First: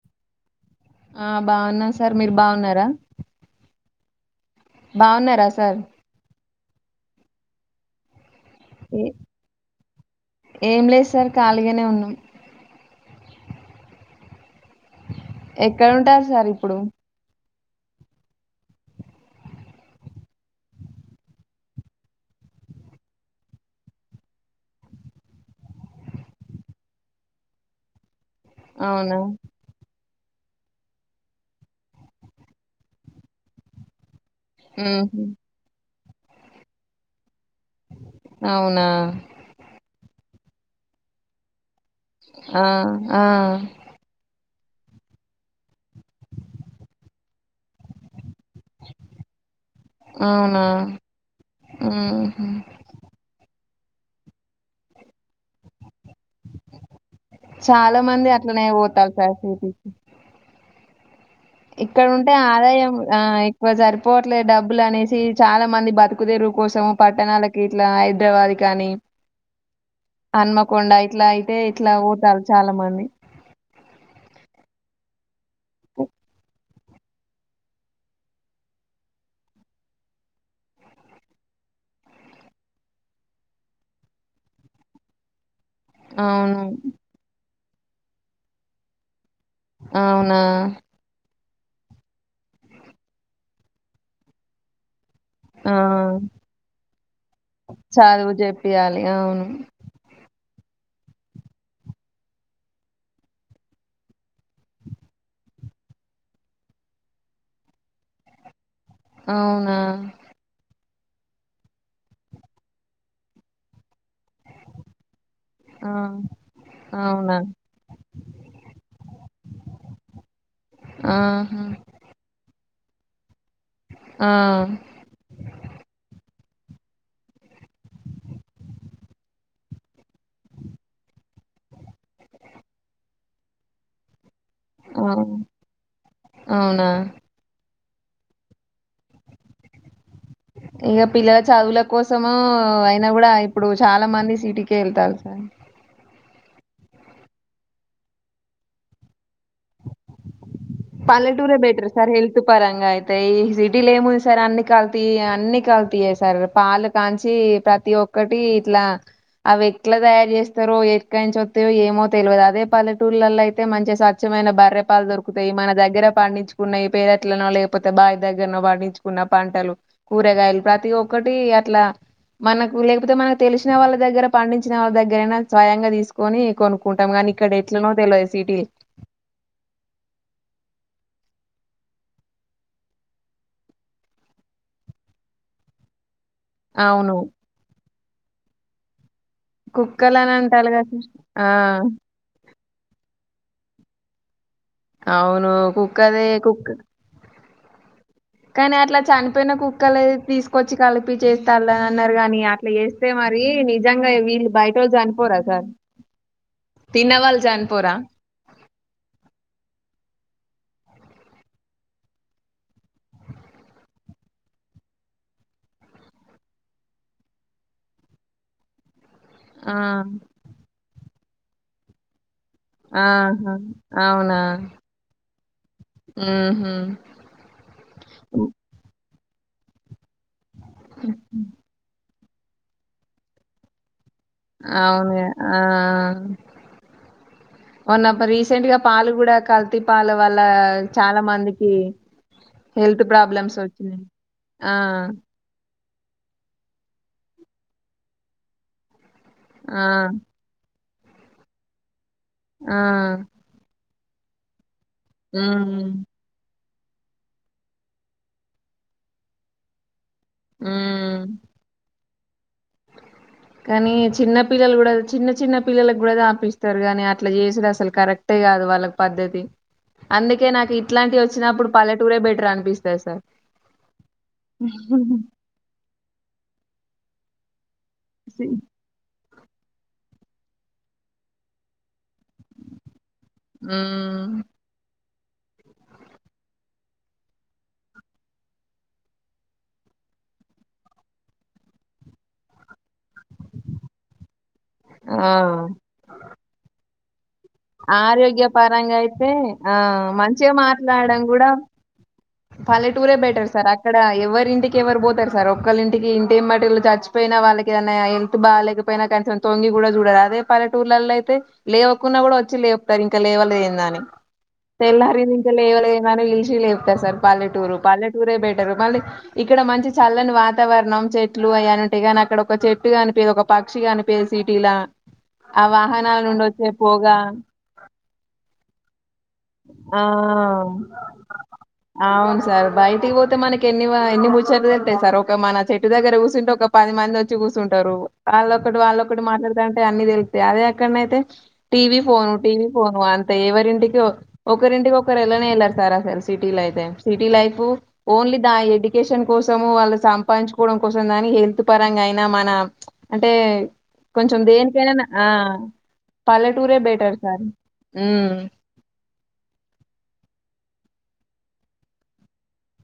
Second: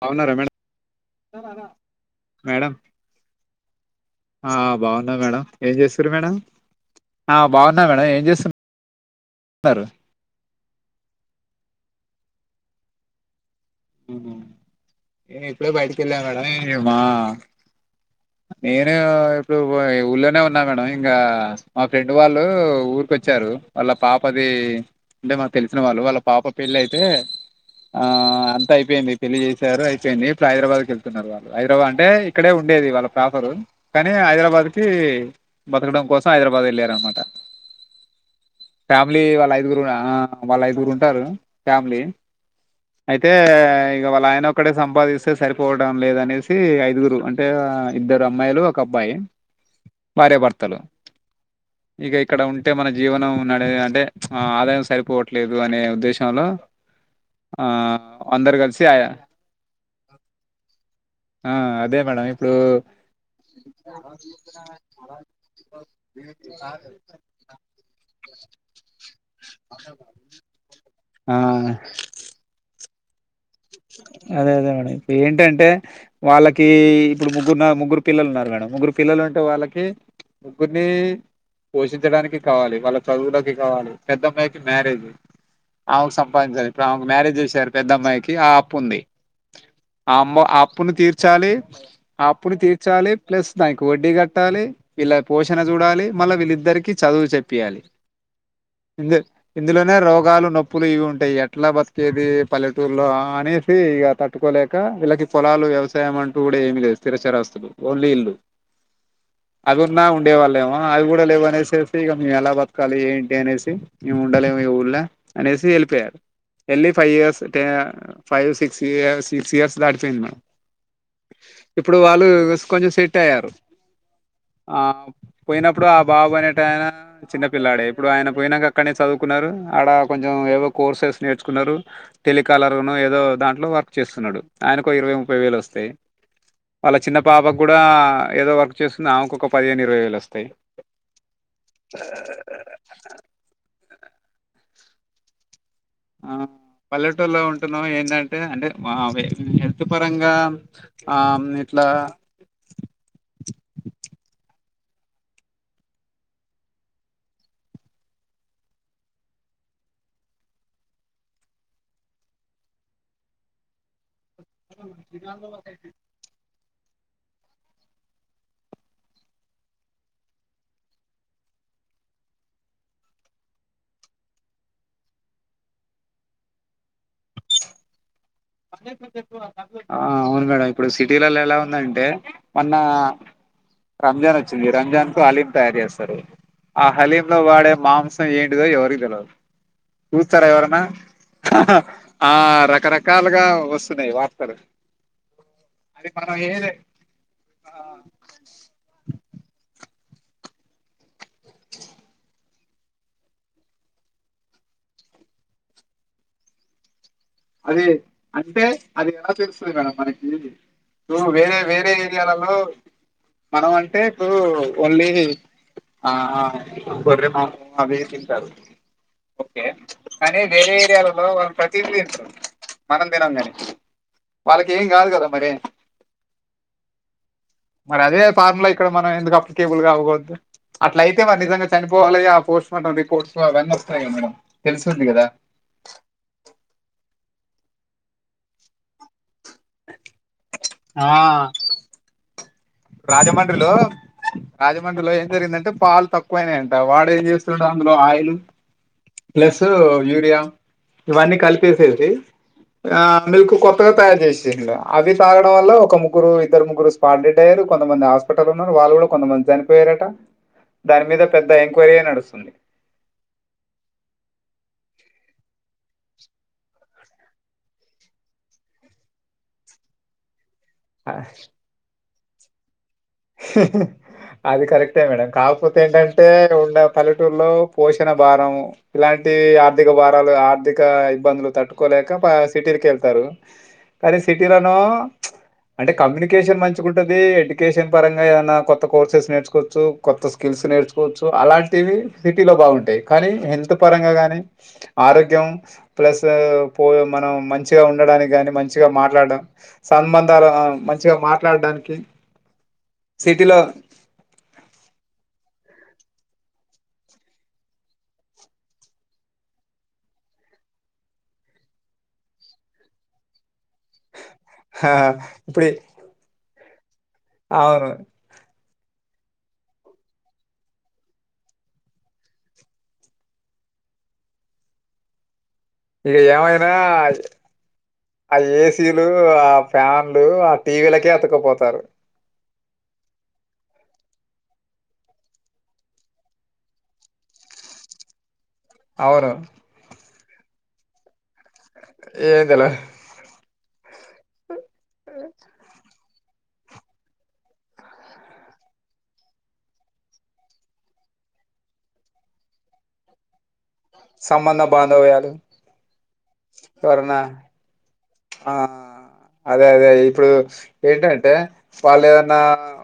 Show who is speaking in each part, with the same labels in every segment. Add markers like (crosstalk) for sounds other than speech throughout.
Speaker 1: బావునార madam
Speaker 2: ఆ బాగున్నామ్ sir మీరు
Speaker 1: మేడం
Speaker 2: బాగున్నారా
Speaker 1: ఆ బాగున్నా మేడం
Speaker 2: బాగున్నారా
Speaker 1: ఏం
Speaker 2: సార్
Speaker 1: చేస్తురు మేడం
Speaker 2: ఏ ఏం లేదు సార్ ఖాళీగానే ఉన్నాం
Speaker 1: నేను ఎప్పుడో
Speaker 2: ఎక్కడ
Speaker 1: బయటికి
Speaker 2: ఉంటారు
Speaker 1: వెళ్ళాను
Speaker 2: సార్ ఇప్పుడు
Speaker 1: మేడంమా నేను ఇప్పుడు ఊర్లోనే ఉన్నా మేడం ఇంకా మా ఫ్రెండ్ వాళ్ళు ఊరికోచ్చారు వాళ్ళ పాపది అంటే మాకు తెలిసిన వాళ్ళు వాళ్ళ పాప పెళ్లి అయితే ఆ అంత అయిపోయింది
Speaker 2: అవునా
Speaker 1: పెళ్లి చేశారు అ ఇలా హైదరాబాద్కి వెళ్తున్నారు వాళ్ళు హైదరాబాద్ అంటే ఇక్కడ ఉండేది వాళ్ళ ప్రాఫర్ కానీ హైదరాబాద్ కి
Speaker 2: ఉహు
Speaker 1: బతకడం కోసం హైదరాబాద్ వెళ్ళారనమాట
Speaker 2: అవునా
Speaker 1: ఫ్యామిలీ వాళ్ళు ఐదుగురు ఆ వాళ్ళు ఐదుగురు ఉంటారు ఫ్యామిలీ
Speaker 2: ఆ ఆ
Speaker 1: అయితే ఇగ వాళ్ళ ఆయన ఒక్కడే సంపాదిస్తే సరిపోవడం లేదనేసి ఐదుగురు అంటే ఇద్దరు అమ్మాయిలు ఒక అబ్బాయి భార్య
Speaker 2: అవునా
Speaker 1: భర్తలు ఇక ఇక్కడ
Speaker 2: ఉహు
Speaker 1: ఉంటే మన జీవనం నడ అంటే ఆ ఆదాయం సరిపోవట్లేదు అనే ఉద్దేశంలో ఆ
Speaker 2: చాలా
Speaker 1: అందరు కలిసి ఆయ
Speaker 2: (unintelligible)
Speaker 1: ఆ అదే
Speaker 2: ఇక్కడ
Speaker 1: మేడం
Speaker 2: ఉంటే
Speaker 1: ఇప్పుడు
Speaker 2: ఆదాయం ఆ ఎక్కువ సరిపోవట్లేదు డబ్బులు అనేసి చాలా మంది బ తుకుదరువు కోసము పట్టణాలకి ఇట్లా హైదరాబాద్ కనీ హన్మకొండ ఇట్లా అయితే
Speaker 1: ఆ
Speaker 2: ఇట్లా పోతారు చాలా మంది
Speaker 1: అదే అదే మేడం ఇప్పుడు ఏంటంటే వాళ్ళకి ఇప్పుడు ముగ్గురు ముగ్గురు పిల్లలు ఉన్నారు మేడం ముగ్గురు పిల్లలు ఉంటే వాళ్ళకి ముగ్గురిని పోషించడానికి కావాలి వాళ్ళ చదువులకి కావాలి పెద్దమ్మాయికి మ్యారేజ్ ఆమెకు
Speaker 2: అవును
Speaker 1: సంపాదించారు ఇప్పుడు ఆమెకు మ్యారేజ్ చేసారు పెద్దమ్మాయికి ఆ అప్పు ఉంది
Speaker 2: అవునా
Speaker 1: ఆమ ఆప్పును తీర్చాలి ఆప్పును తీర్చాలి ప్లస్ దానికి వడ్డీ కట్టాలి వీళ్ళ పోషణ చూడాలి
Speaker 2: ఆ
Speaker 1: మళ్ళా వీళ్ళిద్దరికి చదువు చెపియాలి
Speaker 2: చదువు చెప్పియాలి
Speaker 1: ఇందు
Speaker 2: అవును
Speaker 1: ఇందులోనే రోగాలు నొప్పులు ఇవి ఉంటాయి ఎట్లా బతికేది పల్లెటూ లో అనేసి ఇక తట్టుకోలేక వీళ్ళకి పొలాలు వ్యవసాయం అంటూ కూడా ఏమి లేదు స్థిరచరాస్తులు ఇల్లు
Speaker 2: అవునా
Speaker 1: అదేమో ఉండే వాళ్ళ అవి కూడా లేవనేసేసి ఇక మేము ఎలా బతకాలి ఏంటి అనేసి మేము ఉండలేమ్ ఈ ఊళ్ళ అనేసి
Speaker 2: ఆ
Speaker 1: ఏళ్ళిపోయారు ఏళ్ళి ఫైవ్
Speaker 2: అవునా
Speaker 1: ఇయర్స్ టే five six years six years దాటిపోయింది మ
Speaker 2: ఆహా
Speaker 1: ఇప్పుడు వాళ్ళు కొంచెం సెట్ అయ్యారు ఆ పోయినప్పుడు ఆ బాబు నే టాయనే చిన్న పిల్లాడే ఇప్పుడు ఆయన పోయినాక అక్కడనే చదువుకున్నారు ఆడ కొంచెం ఏవో కోర్సెస్ నేర్చుకు న్నరు టెలికాలర్ నో ఏదో దాంట్లో వర్క్ చేస్తున్నాడు ఆయనకొక
Speaker 2: ఆ
Speaker 1: ఇరవై ముప్పై వేలు వస్తయి
Speaker 2: అవునా
Speaker 1: వాళ్ళ చిన్న పాపకు గూడా ఏదో వర్క్ చేస్తుంది ఆమెకు ఒక పదిహేను ఇరవై వేలు వస్తయి
Speaker 2: ఇగ పిల్లల చదువుల కోసము అయినా గూడా ఇప్పుడు చాలా మంది సిటీకే యెళ్తారు సార్
Speaker 1: ఆ పల్లెటూళ్లో ఉంటున్నాం ఏందంటే అంటే మా హెల్త్ పరంగా ఆ
Speaker 2: పల్లెటూరే బెటర్
Speaker 1: ఇట్లా
Speaker 2: సార్ హెల్త్ పరంగా అయితే ఈ సిటీలో ఏముంది సార్ అన్ని కల్తీ తీ అన్ని కల్తీ యెసారు పాలు కాంచి ప్రతి ఒక్కటి ఇట్లా అవి ఎట్లా తయారు జేస్తారో ఎక్కనుంచి వస్తయో ఏమో తెలియదు అదే పల్లెటూళ్లలో అయితే మంచిగా స స్వచ్ఛమైన బర్రె పాలు దొరుకుతయి మన దగ్గర పండించు కు న్నయి పేరట్లనో లేకపోతే బావి దగ్గరనో పండించుకున్న పంటలు కూరగాయలు ప్రతి ఒక్కటి అట్లా మనకు లేకపోతే మనకు తెలిసిన వాళ్ళ దగ్గర పండించిన వాళ్ళ దగ్గరైనా స్వయంగా తీసుకొని కొనుక్కుంటాం గానీ ఇక్కడ ఎట్లనో తెల్ వద్
Speaker 1: ఆ అవును మేడం ఇప్పుడు సిటీలలో ఎలా ఉందంటే మొన్న రంజాన్ వచ్చింది రంజాన్ కు హలీం తయారు జేస్తరు ఆ
Speaker 2: అవును
Speaker 1: హలీం లో వాడే మాంసం ఏంటిదో ఎవరికి తెలియదు
Speaker 2: కుక్కలని
Speaker 1: చూస్తరా
Speaker 2: అంటారు
Speaker 1: ఎవరన్నా
Speaker 2: కదా సిస్టర్. ఆ!
Speaker 1: ఆ రకరకా లుగా వస్తున్నాయి వార్తలు
Speaker 2: అవును
Speaker 1: అది
Speaker 2: కుక్కదే
Speaker 1: మనం ఏద
Speaker 2: కుక్ కుక్కలది తీసుకొచ్చి కలిపి చేస్తారులే అన్నారు గాని అట్లా చేస్తే మరి నిజంగా వీళ్ళు బయటోళ్ళు చనిపో పోరా సార్
Speaker 1: (inaudible)
Speaker 2: తిన్నవాళ్ళు
Speaker 1: అది
Speaker 2: చనిపోరా?
Speaker 1: అంటే అది ఎలా తెలుస్తది మేడమ్ మనకి తూ వేరే వేరే ఏరియాలలో మనం అంటే ఇప్పుడు ఓన్లీ ఆ గొర్రె మాంసం అవి తింటారు ఓకే
Speaker 2: ఆ!
Speaker 1: కాని వేరే ఏరియాలలో వాళ్ళు ప్రతిది తింటరు మనం తినంగాని
Speaker 2: ఆహా! అవునా?
Speaker 1: వాళ్ళకి ఏం గాదు గదా మరి
Speaker 2: హుహు.
Speaker 1: మరి అదే ఫార్ములా ఇక్కడ మన మనం ఎందుకు అప్లికేబుల్ గాగూడదు అట్లయితే వాళ్ళు నిజంగా చనిపోవాలిగా ఆ పోస్ట్ మార్టం రిపోర్ట్స్ అవన్ని
Speaker 2: అవునుగా ఆ ఆ మొన్న రీసెంట్ గా పాలు గూడా కల్తీపాల వల్ల
Speaker 1: ఆ
Speaker 2: చాలా మందికి హెల్త్ ప్రాబ్లమ్స్
Speaker 1: రాజమండ్రిలో
Speaker 2: వచ్చినాయి. ఆ!
Speaker 1: రాజమండ్రిలో ఏం జరిగిందంటే పాలు తక్కువైనాయంట వాడు ఏం చేస్తుండు అందులో ఆయిల్ ప్లస్
Speaker 2: ఆ!
Speaker 1: యూరియా ఇవన్నీ కలిపేసేసి ఆ మిల్క్ కొత్తగా తయారు చేసిండు అవి తాగడం వల్ల ఒక
Speaker 2: హ్మ్.
Speaker 1: ముగ్గురు ఇద్దరు ముగ్గురు స్పాట్ డెడ్ అయిరు కొంతమంది హాస్పిటల్ ఉన్నారు వాళ్ళు గూడా కొంతమంది చనిపోయారట దాని మీద
Speaker 2: హ్మ్.
Speaker 1: పెద్ద ఎంక్వయిరీ యే నడుస్తుంది (inaudible)
Speaker 2: కానీ చిన్న పిల్లలు గూడా చిన్న చిన్న పిల్లలకు గూడా తాపిస్తరు గాని అట్లా చేసే అసలు కరెక్టే గాదు వాళ్ళకు పద్దతి అందుకే నాకు ఇట్లాంటి వచ్చినప్పుడు పల్లెటూరే బెటర్ అనిపిస్తది సార్
Speaker 1: అది కరెక్టే మేడం కాకపోతే ఏంటంటే ఉన్న పల్లెటూరులో పోషణ భారం ఇలాంటి ఆర్థిక భారాలు ఆర్థిక ఇబ్బందులు తట్టుకోలేక కా ప సిటీలకెళ్తారు కానీ
Speaker 2: ఉమ్
Speaker 1: సిటీలోనో అంటే కమ్యూనికేషన్ మంచిగా ఉంటుది ఎడ్యుకేషన్ పరంగా ఏమన్నా కొత్త కోర్సెస్ నేర్చకోవచ్చు కొత్త స్కిల్స్ నేర్చుకోవచ్చు అలాంటివి సిటీలో బాగుంటాయి కానీ హెల్త్ పరంగా గానీ
Speaker 2: ఆ
Speaker 1: ఆరోగ్యం ప్లస్ పో మనం మంచిగా ఉండడానికి
Speaker 2: ఆరోగ్య
Speaker 1: గాని మంచిగా
Speaker 2: పరంగా అయితే
Speaker 1: మాట్లాడడం
Speaker 2: ఆ
Speaker 1: సంబంధాలు
Speaker 2: మంచిగా
Speaker 1: మంచిగా
Speaker 2: మాట్లాడడం కూడా
Speaker 1: మాట్లాడడానికి
Speaker 2: పల్లెటూరే బెటర్
Speaker 1: సిటీలో
Speaker 2: సార్ అక్కడ ఎవరి ఇంటికి ఎవరు పోతారు సార్ ఒకళ ఇంటికి ఇంటిేం మట్ చచ్చిపోయినా వాళ్ళకిదైనా హెల్త్ బాగాలేకపోయినా కనీం తొంగి కూడా చూడరు అదే ప టూర్లలో అయితే లేవకుంన్నా కూడా వచ్చి లేతారు ఇంకా లేవ
Speaker 1: ఆ!
Speaker 2: తెల్లరింక
Speaker 1: ఇప్పుడు
Speaker 2: లేవలే ఏమ ఇల్చి లేపుతా సార్ పల్లెటూరు
Speaker 1: అవును.
Speaker 2: పల్లెటూరే పె మళ్ళీ ఇక్కడ మంచి చల్లని వాతావరణం చెట్లు అవి ఉంటయి కానీ అక్కడ ఒక చెట్టు కనిప ఒక పక్షిగా అనిపేసిీటీలా
Speaker 1: ఇక ఏమయినా ఆ ఏసీలు ఆ ఫ్యాన్లు ఆ టీవీలకే అతుకుపోతారు
Speaker 2: అవును సార్ బయటికి పోతే మనకి ఎన్ని ఎన్ని ముచ్చంటాయి సార్ ఒక మన చెట్టు దగ్గర కూఊసుంటే ఒక పది మంది వచ్చి చూచంటారు వాళ్ళొక్కటి వాళ్ళొ ఒకటి
Speaker 1: అవును.
Speaker 2: మాట్లాడుత అంటే అన్ని తెలుస్తాయి అదే ఎక్కడన అయితే టీవీ ఫోను టీవీ
Speaker 1: ఏందిలా
Speaker 2: ఫోను అంతే ఎవరింటికి ఒకరింటికి ఒకరుెలానే వెళ్లారు సార్ ఆ cell city life only the education కోసం వాళ్ళు సంపాదించుకోవడం కోసం దాని హెల్త్ ప పరంగా అయినా మన అంటే కొంచెం
Speaker 1: సంబంధ
Speaker 2: దేనికైనానా ఆ
Speaker 1: బాంధవ్యాలు
Speaker 2: పలెటూరే బెటర్
Speaker 1: ఎవరన్నా
Speaker 2: సార్ ఉమ్
Speaker 1: ఆ అదే అదే ఇప్పుడు ఏంటంటే వాళ్ళు ఏదైనా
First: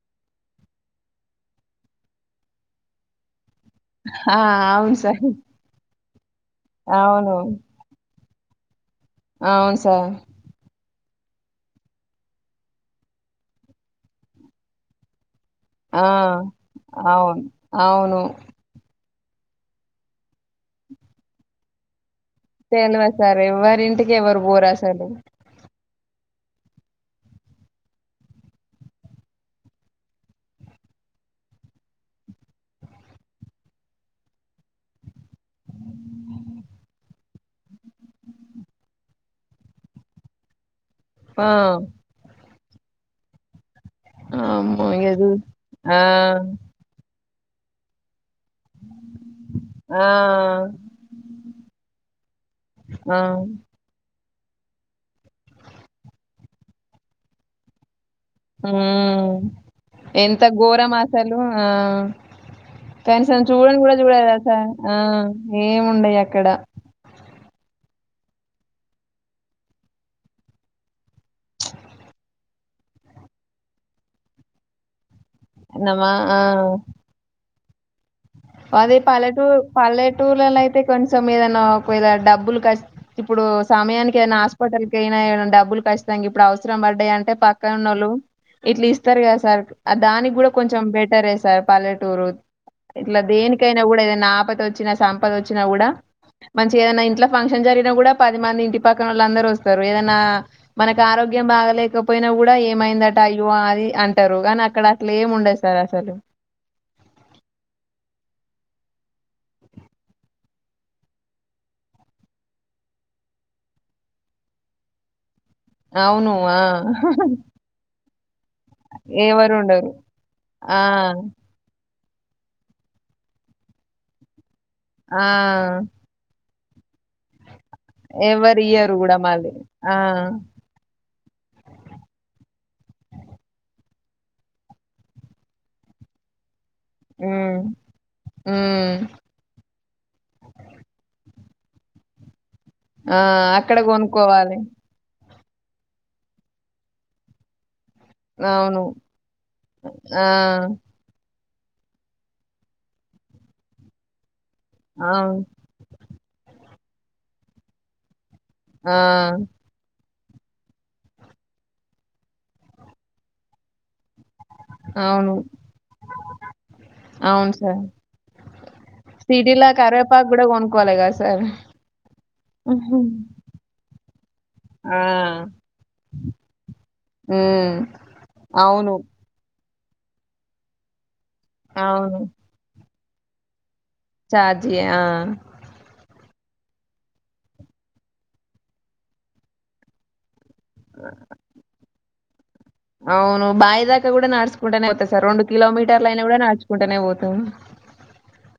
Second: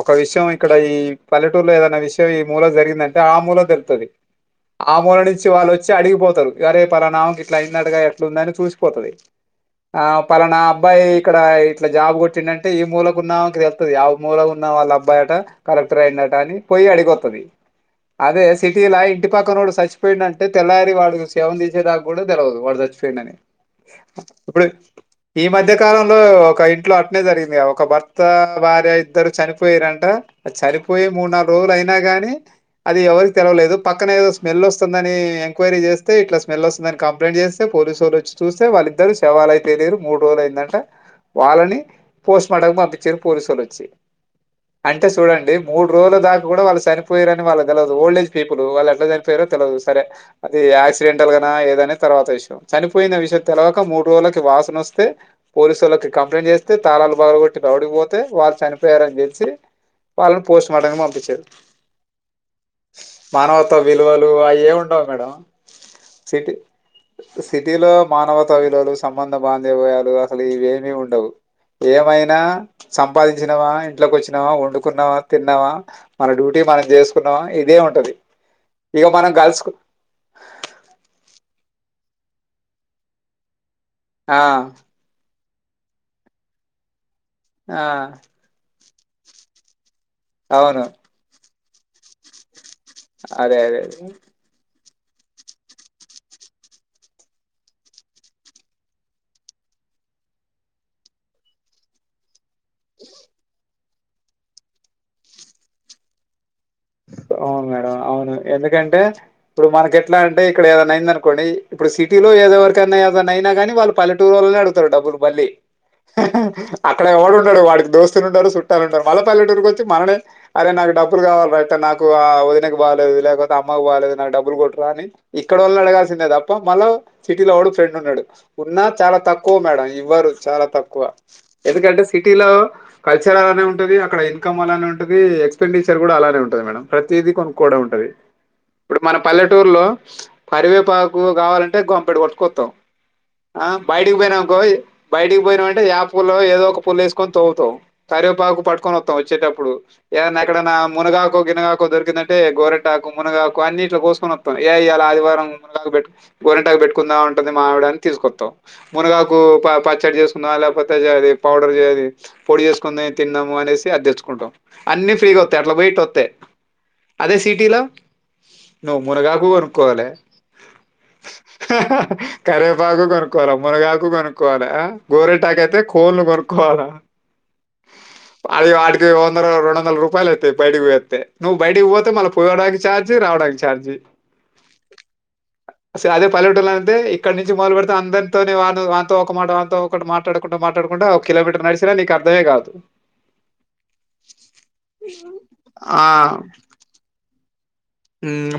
Speaker 1: ఒక విషయం ఇక్కడ ఈ పల్లెటూరులో ఏదైనా విషయం ఈ మూల జరిగి టే ఆమూల తెలుతుంది
Speaker 2: ఆ అవును
Speaker 1: ఆమూల
Speaker 2: సార్
Speaker 1: నుంచి వాళ్ళు వచ్చి వచ్చి అడిగిపోతారు గరే
Speaker 2: అవును
Speaker 1: పలానాకి ఇట్లా అయింది అడుగా ఎట్లాంద అని చూసిపోతుది
Speaker 2: అవును
Speaker 1: ఆ
Speaker 2: సార్
Speaker 1: పలానా అబ్బాయి ఇక్కడ ఇట్లా జాబ్ కొట్టిింది అంటే ఈ మూల ఉన్నాం తెళ్తుంది యా మూలకి ఉన్నా వాళ్ళ అబ్బాయిట కరెక్ట్
Speaker 2: ఆ
Speaker 1: అయినట అని పోయి అడిగతుంది
Speaker 2: అవును అవును
Speaker 1: అదే సిటీ లై పట్ పక్కనోడు చచ్చిపోయిడు అంట తెల్లారి వాడుకి సేవం చేసే కూడా తెలవదు వాడు
Speaker 2: తెలివ
Speaker 1: చచ్చిపోయిడి అని
Speaker 2: సార్ ఎవ్వరింటికి ఎవరు
Speaker 1: ఇప్పుడు
Speaker 2: పోరు అసలు
Speaker 1: ఈ మధ్య కాలంలో ఒక ఇంట్లో అట్నే జరిగింది ఒక భర్త భార్య ఇద్దరు చనిపోయారంట చనిపోయి మూడు నాలుగు రోజు అయినా గానీ అది ఎవరికి తెలవలేదు పక్కన ఏదో స్మెల్ వస్తుందిని ఎంక్వరీ చేస్తే ఇట్ స్మెల్ వస్తుందని కంప్లైం చేస్త పోలీసు వాళ్ళచ్చ చూస్తే వాళ్ళిద్దరు సేవలు అయితే లేరు మూడు రోజులు అయిందంట
Speaker 2: ఆ
Speaker 1: వాళ్ళని పోస్ట్ మార్టం పంపించారు పోలీసు వాళ్ళు వచ్చి
Speaker 2: అమ్మో
Speaker 1: అంటే
Speaker 2: ఇగ చూ
Speaker 1: చూడండి మూడు
Speaker 2: ఆ
Speaker 1: రోజుల దాకా కూడా వాళ్ళు చనిపోయారని వాళ్ళు తెలదు ఓల్డ్ేజ్ పీపుల్ వాళ్ళు ఎట్లా చనిపోయారో తెలిదు సరే
Speaker 2: ఆ
Speaker 1: అది యాక్సిడెంటల్ గా ఏదనా తర్వాత విషయం చనిపోయిన
Speaker 2: ఆ
Speaker 1: విషయం తెలవక మూడు రోజులకి వాసన వస్తే పోలీసు వాళ్ళకి కంప్లైంట్ చేస్తే తాళాలు బాగు కొట్టి రవడిపో వాళ్ళ
Speaker 2: ఉమ్
Speaker 1: చనిపోయారుచేసి
Speaker 2: ఎంత
Speaker 1: వాళ్ళని
Speaker 2: ఘోరం
Speaker 1: పోస్ట్మార్టంకి
Speaker 2: అసలు
Speaker 1: పంపించారు
Speaker 2: ఆ కనీసం
Speaker 1: మానవత్వ
Speaker 2: చూడను కూడా
Speaker 1: విలువలు
Speaker 2: చూడరు అసలు
Speaker 1: అవిే
Speaker 2: ఆ
Speaker 1: ఉండవు మేడం
Speaker 2: ఏముండయి అక్కడ
Speaker 1: సిటీ సిటీలో మానవతవలుసంబంధ బాంధ్యవయాలు అసలు ఇవేమిీ ఉండవు ఏమైనా సంపాదించినావా ఇంట్లోకి వచ్చినావా వండుకున్నావా తిన్నావా
Speaker 2: నమా
Speaker 1: మన డ్యూటీ
Speaker 2: ఆ
Speaker 1: మనం చేసుకున్నావా ఇదే ఉంటది
Speaker 2: అదే
Speaker 1: ఇగ మనం
Speaker 2: పల్లెటూ
Speaker 1: కలుసుకు
Speaker 2: పల్లెటూళ్లలో అయితే కొంచెం ఏదనా డబ్బులు క ఇప్పుడు సమయానికి
Speaker 1: ఆ!
Speaker 2: ఏైనా హాస్పిటల్ క అయినా డబ్బు డబ్బులు కచ్చితంగా ఇప్పుడు అవసరం పడ్డాయి అంటే పక్క
Speaker 1: ఆ!
Speaker 2: ఉన్నళ్ళు ఇట్లా ఇస్తారు కదా సార్ దానికి కూడా కొంచెం
Speaker 1: అవును.
Speaker 2: బెటరే సార్ పల్లెటూరు ఇట్లా
Speaker 1: అదే అదే
Speaker 2: దేనికైనా
Speaker 1: అదే.
Speaker 2: కూడా ఏదైనా ఆపద వచ్చినా సాపద వచ్చినా కూడా మంచి ఏదనా ఇంట్లో ఫంక్షన్ జరిగినా కూడా పది మంది ఇంటి పక్కన వాళ్ళందరుూ వస్తారు ఏదనా మనకి ఆరో ఆరోగ్యం బాగలేకపోయినా కూడా ఏమైందట అయ్యో అది అంటారు కానీ అక్కడ అసలు ఏమి ఉండే అసలు
Speaker 1: అ అవును మేడం అవును ఎందుకంటే ఇప్పుడు మనకి ఎట్లా అంటే ఇక్కడ ఏదైనా అయింది అనుకోండి ఇప్పుడు సిటీలో ఎద ఎవరికన్నా అద అయినానీ వాళ్ళు పలటూరుళ్లనే అడుగుతారుడబ్లుల
Speaker 2: అవును ఆ
Speaker 1: అక్కడ ఎవడు ఉంటాడు వాడికి దోస్తు టు చుట్టాలుంటన్నారు మళ్ళ
Speaker 2: ఎవరు
Speaker 1: పల్లటూరుకి వచ్చ
Speaker 2: ఉండరు
Speaker 1: మననే అరే
Speaker 2: ఆ!
Speaker 1: నా డబ్బులు కావాల నాకు ఆ వదిన బాలేదు లేకపోతే అమ్మకు బాాలలేదు నాకు డబ్బులు కొట్టరా అని
Speaker 2: ఆ!
Speaker 1: ఇక్కడళ్లళ అడగాల్సిందే తప్ప మళ్ళా సిటీలో వాడు ఫ్రెండ్ ఉన్నాడు ఉన్నా
Speaker 2: ఎవరియ్యరు గూడా
Speaker 1: చాలా
Speaker 2: మళ్ళీ.
Speaker 1: తక్కువ మేడం
Speaker 2: ఆ!
Speaker 1: ఇవ్వరు చాలా తక్కువ ఎందుకంటే సిటీలో కల్చర్ అలానే ఉంటది అక్కడ ఇన్కమ్ం అలానే ఉంటది ఎక్స్పెండిచర్ కూడా అలానే ఉంటుంది మేడం ప్రతిదిీ
Speaker 2: హ్మ్.
Speaker 1: కొనుక్కో ఉంటది
Speaker 2: హ్మ్.
Speaker 1: ఇప్పుడు మన పల్లెటూరు లో పరివేపాకు కావాలంటే గప కొట్టుకస్తాం
Speaker 2: ఆ! అక్కడ
Speaker 1: బయటికి
Speaker 2: గొనుక్కోవాలి.
Speaker 1: పోయినాకో బయటి పోయి అంటే ఆ పుల్ల్లో ఏదో పుల్లు వసుకొని త్తావు కరివేపాకు
Speaker 2: అవును.
Speaker 1: పట్కొని వస్తాం వచ్చేటప్పుడు
Speaker 2: ఆ!
Speaker 1: ఏదన్నా ఎక్కడ మునగాకు గినగాకో దొరికిందంటే గోరెటాకు మునగాకు అన్నిట్లో కోసుకున్న ఏ ఇలా
Speaker 2: అవును.
Speaker 1: ఆదివారంట్ గరింటాకు పెట్టుకుందా ఉంటుంది మామివిడ అని తీసుకొాం
Speaker 2: ఆ!
Speaker 1: మునగాకు పచ్చడి చేసు ఆాలపత్త చేయాలి పౌడర్ చేయి పొడి చేసుకుని తిన్నాము అనేసి అది తెచ్చుకుంటాం అన్నీ
Speaker 2: అవును.
Speaker 1: ఫ్రీగా వతాయి అట్లా వెయిట్ వస్తాయి అదే
Speaker 2: అవును
Speaker 1: సిటీలో
Speaker 2: సార్.
Speaker 1: నువ్వు మునగాకు
Speaker 2: సిటీ‌లా
Speaker 1: కొనుక్కోవాలి
Speaker 2: కరివేపాకు గూడా గొనుక్కోవాలి గదా సార్.
Speaker 1: కరివేపాకు కొనుక్కోవాలి మునగాకు కొనుక్కోవాలా
Speaker 2: ఆ!
Speaker 1: గోరెటాక అయితే కోళలు కొనుక్కోవాలా
Speaker 2: హ
Speaker 1: వా వాడికి వందర రెండంద మల రూపాయలువుతాయి బయకి పోస్తతే నువ్వు బయటకి పోతే మళ్ళ ప పోవడానికి ార్జి రావడానికి ఛార్జి
Speaker 2: చషాజీ ఆ
Speaker 1: పల్లెటల అే ఇక్కడి నుంచి మొదలు పెడితే అందరితోనే వా వాతో ఒక మాట వాతో ఒకటి మాట్లాడు ంట మాట్లాడుకుంట అ కిలోమటర్ నడిసిరా నకు అర్దే కాదు
Speaker 2: అవును బా దాకా కూడా నడుచుకుంటేనే పోాయి సార్ రెండు
Speaker 1: ఆ
Speaker 2: కిలోమీటర్లైనా కూడా నాడుచుకుంటేనే పోతా స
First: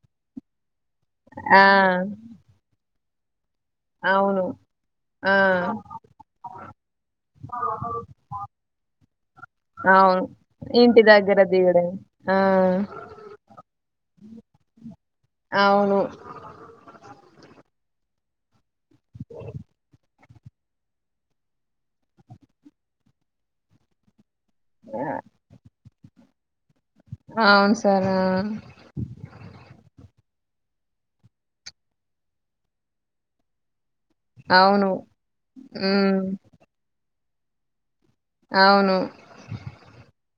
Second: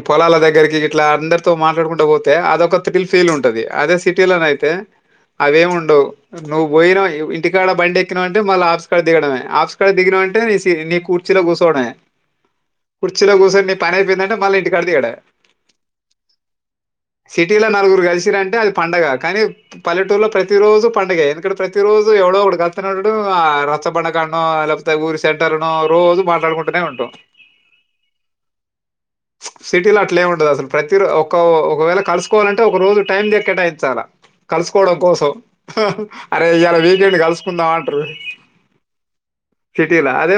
Speaker 1: పొలాల దగ్గరికి ఇట్లా అందరితో
Speaker 2: ఆ!
Speaker 1: మాట్లాడుకుంటూ పోతే అదొక త్రిల్ ఫీల్ ఉంటంది అదే సిటీలో
Speaker 2: అవును.
Speaker 1: అైయితే అవేమి
Speaker 2: ఆ!
Speaker 1: ఉండవు నువ్వు పోయినా ఇంటికాడ బండి ఎక్కినావు అంటే మళ్ళీ ఆఫస్కాడ దిగడమే ఆఫస్కాడ ది
Speaker 2: అవును
Speaker 1: అంటే నీ నీ
Speaker 2: ఇంటి దగ్గర
Speaker 1: కుర్చీలో కూర్చోవడ
Speaker 2: దిగడం ఆ
Speaker 1: కుర్చీలో కూర్చొని నీ పని అయిపోయిందంటే మళ్ళీ ఇంటి కది ఎడ
Speaker 2: అవును
Speaker 1: (inaudible) సిటీలో నలుగురు కలిసిరంటే అది పండగ కానీ పల్లెటూరులో ప్రతి రోజు పంండగ ఎందుకంటే ప్రతి రోజు ఎవడో ఒకడు కత్తినండడం ఆ రచ్చబండకాో లేకపోతే ఊరి సెంటర్ో రోజు మాట్లాడుకుంటూనే ఉండడు
Speaker 2: అవును సార్
Speaker 1: సిటీలో అట్లేము ఉండదు అసలు ప్రతి ఒక ఒకవేళ కలుసుకోవాలంటే ఒక రోజు టైం దక్కేటాయించాలా
Speaker 2: అవును
Speaker 1: కలుసుకోవడం కోసం
Speaker 2: ఉమ్
Speaker 1: అరే ఇలా వీకెండ్ కలుసుకుందాం అంటారు
Speaker 2: అవును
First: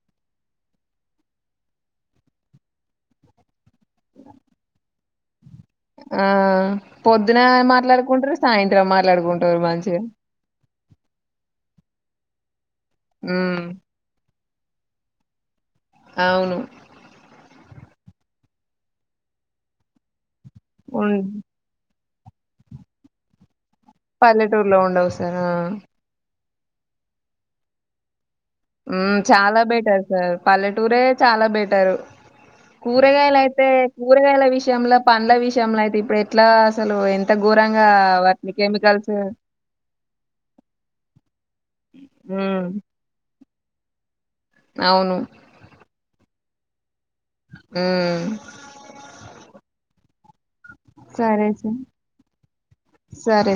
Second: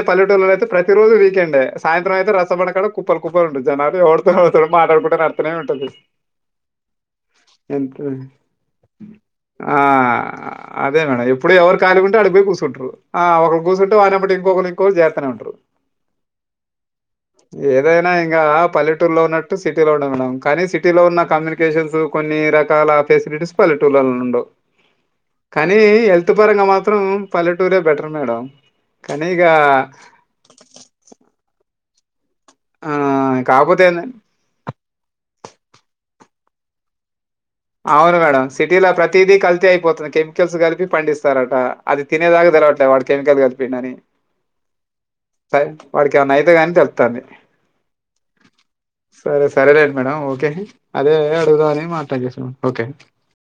Speaker 1: పల్ెటూళ్లో అయితే ప్రతిరోజు వీకెండ్ సాయంతం అయితే రస బనకాడ కుప్పలు కుప్ప ఉంటంది జనాారేోడుతతడు మాట్లాడుకుంట న అర్తనే ఉంటుంది
Speaker 2: ఆ పొద్దున మాట్లాడుకుంటారు సాయంత్రం మాట్లాడుకుంటారు
Speaker 1: ఆ
Speaker 2: మంచిగా
Speaker 1: అదే మేడం ఇప్పుడు ఎవరు కాలికుంట అడిపోయి కూర్చుంటారు ఆ
Speaker 2: ఉమ్
Speaker 1: ఒకక్కరు కూచుంటే వాన పటి లి ఇం చేతనే ఉంటరు
Speaker 2: అవును
Speaker 1: ఏదైనా ఇంకా పల్లెటూరులో ఉన్నట్టు సిటీలో ఉన్నా మేడమ్ కానీ సిటీలో
Speaker 2: ఉన్
Speaker 1: ఉన్న కమ్యూనికేషన్స్ కొన్ని రకాల ఫెసిలిటీస్ పల్లెటూళ్లలో నుంండవు
Speaker 2: పల్లెటూరులో ఉండవు సార్ ఆ
Speaker 1: కానీ హల్త్ పుట్టు పరంగా మాత్రం పల్లెటూరులే బెటర్ మేడం కానీ ఇక
Speaker 2: చాలా బెటారు సార్ పల్లెటూరే చాలా బెటారు
Speaker 1: ఆ
Speaker 2: కూరగాయల అయితే
Speaker 1: కాకపోతే ఏందంటే
Speaker 2: కూరగాయల విషయంలో పండ్ల విషయంలో అయితే ఇప్పుడు ఎట్లా అసలు ఎ
Speaker 1: అవును మేడం సిటీలో ప్రతీదీ కల్త అయిపోతుంది కెమికల్స్ కలిపి పండిస్తారట అది తినేదాగద
Speaker 2: ఉమ్
Speaker 1: ట్లే వాడు కెమికల్ కదిపోయిడి అని
Speaker 2: అవును
Speaker 1: వాడికి ఏమనా అయితే కానీ తెలుతాంది
Speaker 2: ఉమ్
Speaker 1: సరే సరేలేదు మేడం ఓకే అదే
Speaker 2: సరే స
Speaker 1: అడుగుదా అని మాట్లాడి చేసాం ఓకే
Speaker 2: సరే